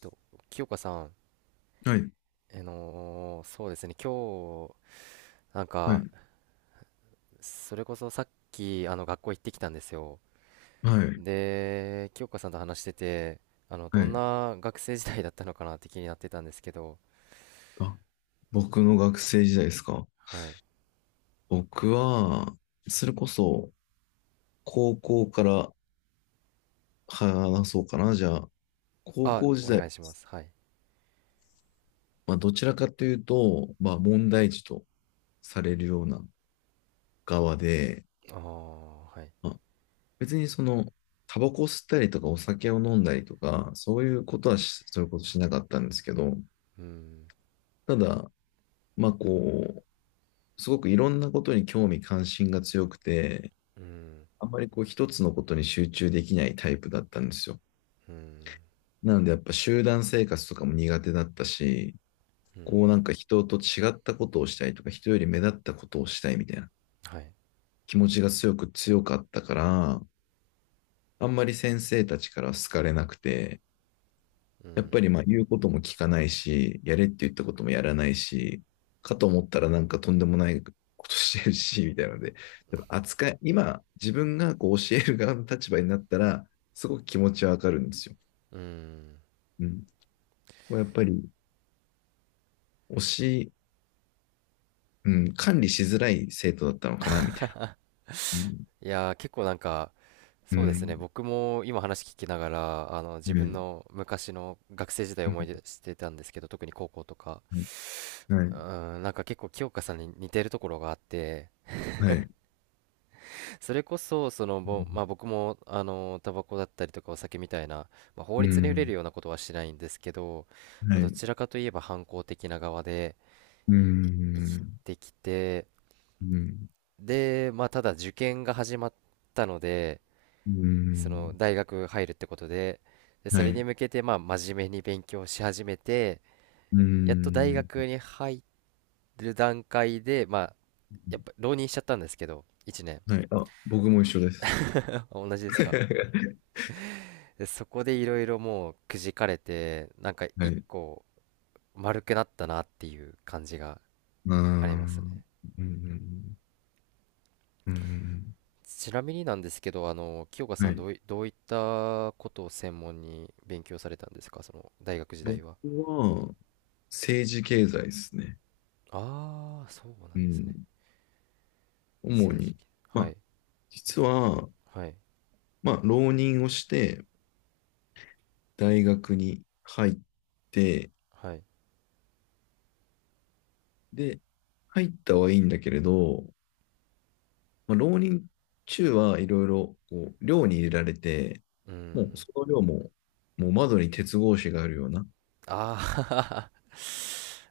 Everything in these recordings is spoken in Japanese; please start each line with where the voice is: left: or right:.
right: と、清香さん、
left: はい、
right: そうですね、今日、なん
left: はい、
right: か、それこそさっき、学校行ってきたんですよ。
left: はい、
right: で、清香さんと話してて、
left: は
right: どん
left: い。
right: な学生時代だったのかなって気になってたんですけど、
left: あ、僕の学生時代ですか。
right: はい。
left: 僕は、それこそ、高校から話そうかな。じゃあ、高
right: あ、
left: 校時
right: お
left: 代、
right: 願いします。はい。
left: どちらかというと、問題児とされるような側で、
right: ああ、はい。
left: まあ、別にその、タバコ吸ったりとかお酒を飲んだりとか、そういうことはし、そういうことしなかったんですけど、
right: うん、
left: ただ、まあ、こすごくいろんなことに興味関心が強くて、
right: うん、
left: あんまり一つのことに集中できないタイプだったんですよ。
right: うん、
left: なのでやっぱ集団生活とかも苦手だったし、
right: うん、
left: なんか人と違ったことをしたいとか、人より目立ったことをしたいみたいな
right: はい。
left: 気持ちが強かったから、あんまり先生たちから好かれなくて、
right: う
left: やっぱり
right: ん、
left: まあ言うことも聞かないし、やれって言ったこともやらないし、かと思ったらなんかとんでもないことしてるし、みたいなので、やっぱ扱い、今自分がこう教える側の立場になったら、すごく気持ちはわかるんですよ。
right: うん。
left: うん。こうやっぱり、推し、うん、管理しづらい生徒だったのかな、みたいな。うん。
right: いやー、結構なんか
left: う
right: そうですね、
left: ん。
right: 僕も今話聞きながら自分
left: ね
right: の昔の学生時代を
left: う
right: 思い出してたんですけど、特に高校とか。
left: んはい。
right: なんか結構清香さんに似てるところがあって、
left: はい。はい
right: それこそまあ、僕もタバコだったりとかお酒みたいな、まあ、法
left: う
right: 律に触れる
left: ん。
right: ようなことはしないんですけど、ま
left: は
right: あ、ど
left: い。
right: ちらかといえば反抗的な側で
left: う
right: 生き
left: ん。
right: てきて、
left: うん。
right: で、まあ、ただ受験が始まったので、
left: う
right: その
left: ん。
right: 大学入るってことで、でそ
left: は
right: れに
left: い。
right: 向けて、まあ真面目に勉強し始めて、
left: う
right: やっと大
left: ん。
right: 学に入る段階で、まあやっぱ浪人しちゃったんですけど、1年。
left: はい。あ、僕も一緒です。
right: あ、同じですか？ で、そこでいろいろもうくじかれて、なんか
left: は
right: 一
left: い。
right: 個丸くなったなっていう感じが
left: ああ。
right: あります
left: う
right: ね。
left: ん。うん。
right: ちなみになんですけど、清香さ
left: は
right: ん
left: い。
right: どういったことを専門に勉強されたんですか、その大学時代
left: 僕
right: は？
left: は、政治経済ですね。
right: ああー、そうな
left: う
right: んですね。
left: ん。主
right: 政治系、
left: に。ま
right: は
left: あ、
right: い。
left: 実は、
right: はい、
left: まあ、浪人をして、大学に入って、
right: はい。
left: で、入ったはいいんだけれど、まあ、浪人中はいろいろこう寮に入れられて、
right: うー
left: もう
right: ん。
left: その寮も、もう窓に鉄格子があるような、
right: あ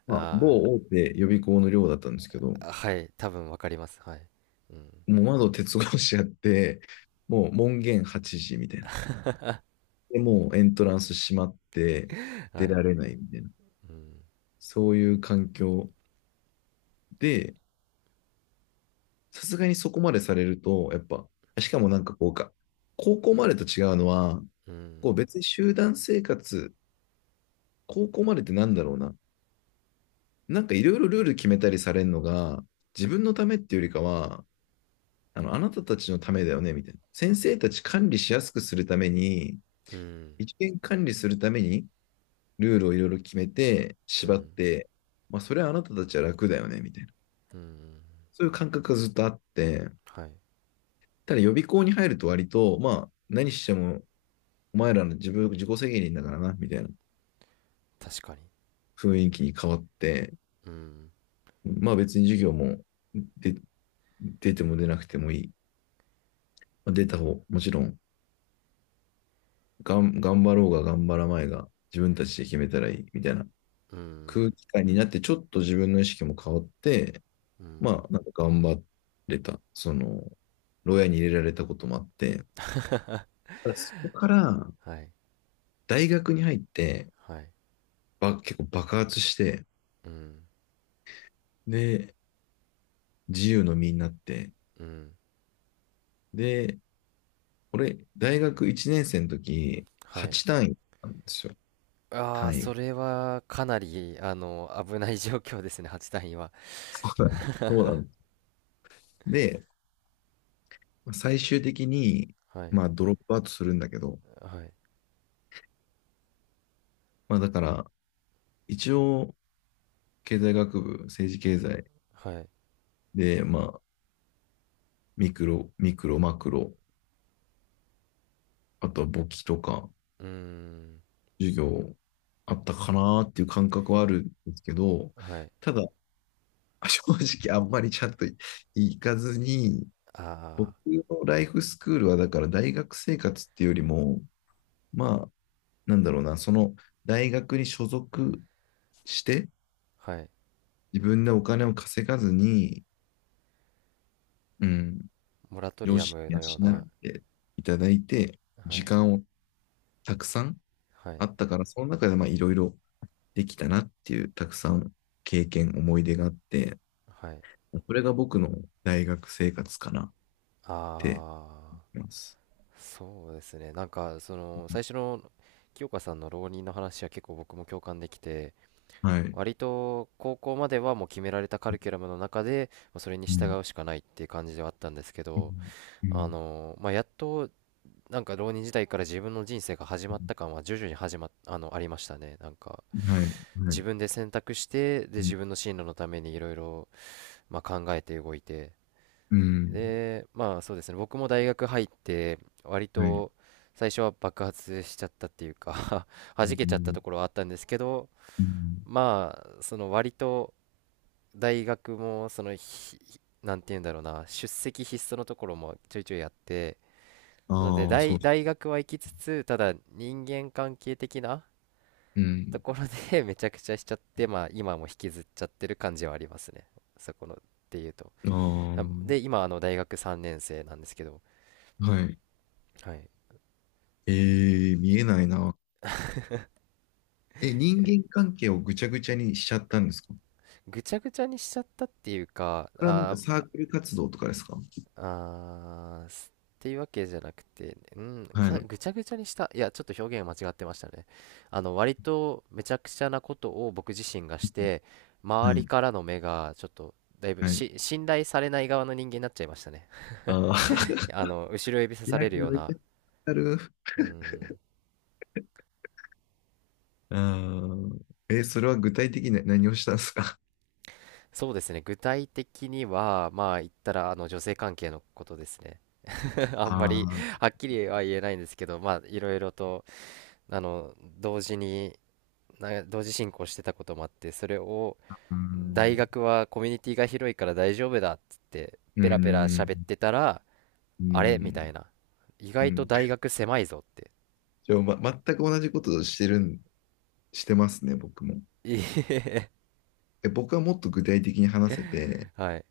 left: まあ、
right: あ。 あ
left: 某大手予備校の寮だったんですけど、
right: あ、はい、多分わかります。はい。うん。
left: もう窓鉄格子あって、もう門限8時みたいな。で、もうエントランス閉まって
right: は
left: 出
right: い。
left: られないみたいな、
right: うん。
left: そういう環境で、さすがにそこまでされると、やっぱ、しかもなんかこうか、高校までと違うのは、
right: う
left: こ
right: ん。
left: う別に集団生活、高校までってなんだろうな。なんかいろいろルール決めたりされるのが、自分のためっていうよりかは、あなたたちのためだよね、みたいな。先生たち管理しやすくするために、
right: うん。
left: 一元管理するために、ルールをいろいろ決めて、
right: う
left: 縛っ
right: ん。
left: て、まあ、それはあなたたちは楽だよね、みたいな。そういう感覚がずっとあって、
right: はい。
left: ただ予備校に入ると割と、まあ、何してもお前らの自分、自己責任だからな、みたいな
right: 確かに。
left: 雰囲気に変わって、
right: うん。
left: まあ別に授業もで出ても出なくてもいい。まあ、出た方、もちろん頑張ろうが頑張らないが、自分たちで決めたらいい、みたいな
right: うん。
left: 空気感になって、ちょっと自分の意識も変わって、
right: うん。
left: まあ、なんか頑張れた。その、牢屋に入れられたこともあって、ただそこから
right: はい。
left: 大学に入って、
right: はい。
left: ば結構爆発して、
right: うん。
left: で、自由の身になって、
right: うん。
left: で、俺、大学1年生の時、
right: はい。
left: 8単位なんですよ。
right: ああ、
left: 単位が。
right: それはかなり、危ない 状況ですね、8単には。
left: そうなんだ。そうなんだ。で、まあ最終的に、
right: はい。
left: まあ、ドロップアウトするんだけど、
right: はい。
left: まあ、だから、一応、経済学部、政治経済
right: はい。
left: で、まあ、ミクロ、マクロ、あとは簿記とか、
right: うーん。
left: 授業あったかなーっていう感覚はあるんですけど、
right: はい。
left: ただ、正直あんまりちゃんと行かずに、僕
right: あ
left: のライフスクールはだから大学生活っていうよりも、まあ、なんだろうな、その大学に所属して、
right: あ、はい。
left: 自分でお金を稼がずに、うん、
right: モラト
left: 両
right: リア
left: 親
right: ム
left: に
right: のよう
left: 養
right: な、
left: っていただいて、
right: は
left: 時
right: い。
left: 間をたくさん
right: はい、
left: あったから、その中でまあいろいろできたなっていう、たくさん経験、思い出があって、
right: はい。
left: それが僕の大学生活かなって
right: ああ、
left: 思います。
right: そうですね。なんか、最初の清香さんの浪人の話は結構僕も共感できて、
left: はい。
right: 割と高校まではもう決められたカリキュラムの中で、まあそれに
left: う
right: 従
left: ん。
right: うしかないっていう感じではあったんですけ
left: う
right: ど、
left: ん。
right: まあ、やっと、なんか浪人時代から自分の人生が始まった感は徐々に始まっ、あの、ありましたね。なんか、
left: はい。は
right: 自
left: い。
right: 分で選択して、で、自分の進路のためにいろいろ、まあ、考えて動いて、
left: うん。
right: で、まあそうですね、僕も大学入って、割
left: はい。
right: と最初は爆発しちゃったっていうか
left: う
right: 弾けちゃった
left: ん。
right: ところはあったんですけど、
left: うん
right: まあ、割と大学も、そのひ、なんて言うんだろうな、出席必須のところもちょいちょいやって、なので
left: ああ、そ
right: 大、
left: う。
right: 大学は行きつつ、ただ人間関係的な
left: う
right: と
left: ん。
right: ころで めちゃくちゃしちゃって、まあ今も引きずっちゃってる感じはありますね。そこの、っていうと。あ、
left: あ
right: で、今、大学3年生なんですけど、
left: あ、はい。
right: はい。
left: えー、見えないな。え、人
right: いや、
left: 間関係をぐちゃぐちゃにしちゃったんですか？
right: ぐちゃぐちゃにしちゃったっていうか、
left: これはなんか
right: ま
left: サークル活動とかですか？
right: あー、っていうわけじゃなくて、うん、
left: はい。
right: ぐちゃぐちゃにした。いや、ちょっと表現間違ってましたね。割とめちゃくちゃなことを僕自身がして、周
left: は
right: り
left: い。
right: からの目がちょっと、だいぶ
left: はい。
right: し、信頼されない側の人間になっちゃいましたね。
left: ああ。
right: 後ろ指さ
left: い
right: さ
left: や、
right: れる
left: こ
right: よ
left: れ
right: う
left: めっち
right: な、
left: ゃある。
right: うん、
left: ああ。え、それは具体的に何をしたんですか？
right: そうですね。具体的には、まあ、言ったら、女性関係のことですね。あんま
left: あ
right: り、
left: あー、
right: はっきりは言えないんですけど、まあ、いろいろと、あの同時に同時進行してたこともあって、それを
left: うー
right: 大
left: ん。
right: 学はコミュニティが広いから大丈夫だっつって
left: うー
right: ペラペラ
left: ん。
right: 喋ってたら、
left: うー
right: あれみ
left: ん。
right: たいな、意
left: う
right: 外と
left: ん。
right: 大学狭いぞって。
left: じゃあ、ま、全く同じことをしてるん、してますね、僕も。
right: いえ
left: え、僕はもっと具体的に話せて、
right: はい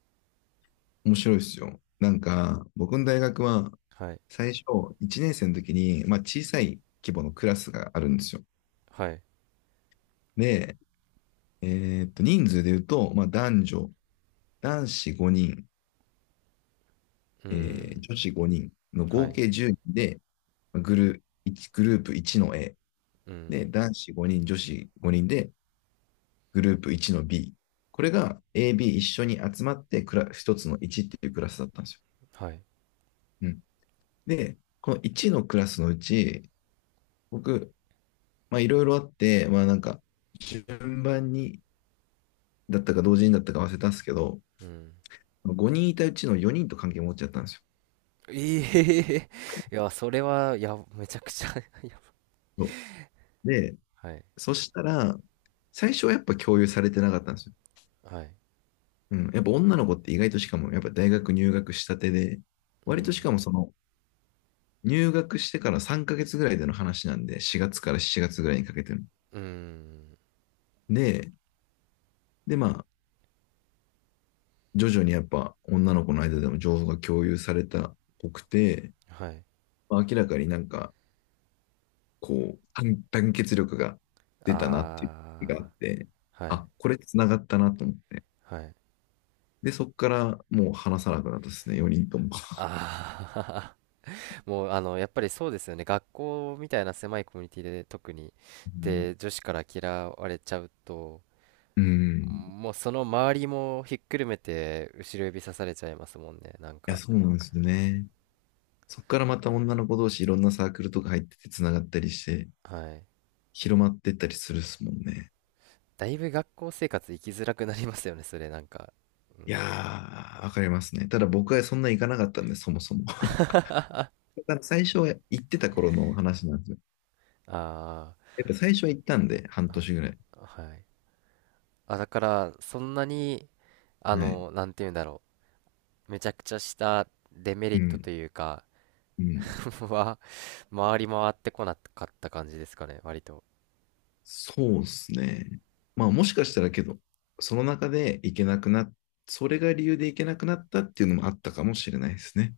left: 面白いですよ。なんか、僕の大学は、
right: はい
left: 最初、1年生の時に、まあ、小さい規模のクラスがあるんですよ。
right: はい、
left: で、えーっと、人数で言うと、まあ、男子5人、
right: う
left: えー
right: ん、
left: 女子5人の
right: は
left: 合
right: い、
left: 計10人で、まあグル、一グループ1の A。
right: う
left: で、
right: ん、
left: 男子5人、女子5人で、グループ1の B。これが AB 一緒に集まって一つの1っていうクラスだったんですよ。
right: はい、
left: うん。で、この1のクラスのうち、僕、まあいろいろあって、まあなんか、順番にだったか同時にだったか忘れたんですけど、
right: うん、
left: 5人いたうちの4人と関係持っちゃったんです
right: いえ いや、それはいや、めちゃくちゃ いや、
left: よ。で、
right: はい
left: そしたら、最初はやっぱ共有されてなかったんですよ。
right: はい、
left: うん。やっぱ女の子って意外としかも、やっぱ大学入学したてで、
right: う
left: 割とし
right: ん
left: かもその、入学してから3ヶ月ぐらいでの話なんで、4月から7月ぐらいにかけての。
right: うん、
left: で、で、まあ、徐々にやっぱ女の子の間でも情報が共有されたっぽくて、
right: はい、
left: まあ、明らかになんかこう、団結力が出たなっていう気があ
right: あ
left: って、
right: あー、はい
left: あ、これ繋がったなと思って。
right: はい、
left: で、そこからもう話さなくなったですね、4人とも。
right: ああ、もうやっぱりそうですよね。学校みたいな狭いコミュニティで特に、
left: うん。
right: で、女子から嫌われちゃうと、
left: うん。
right: もうその周りもひっくるめて後ろ指さされちゃいますもんね。なん
left: いや、
right: か、
left: そうなんですよね。そこからまた女の子同士いろんなサークルとか入ってて繋がったりして、
right: はい。
left: 広まってったりするっすもんね。
right: だいぶ学校生活生きづらくなりますよね、それなんか。うん。
left: いやー、わかりますね。ただ僕はそんな行かなかったんで、そもそも。だから最初は行ってた頃の話なんですよ。
right: あ
left: やっぱ最初は行ったんで、半年ぐらい。
right: あ、はい。あ、だから、そんなに、
left: はい。
right: なんて言うんだろう。めちゃくちゃしたデメ
left: う
right: リット
left: ん。
right: というか、
left: うん。
right: は、回り回ってこなかった感じですかね、割と。
left: そうですね。まあもしかしたらけど、その中で行けなくなっ、それが理由で行けなくなったっていうのもあったかもしれないですね。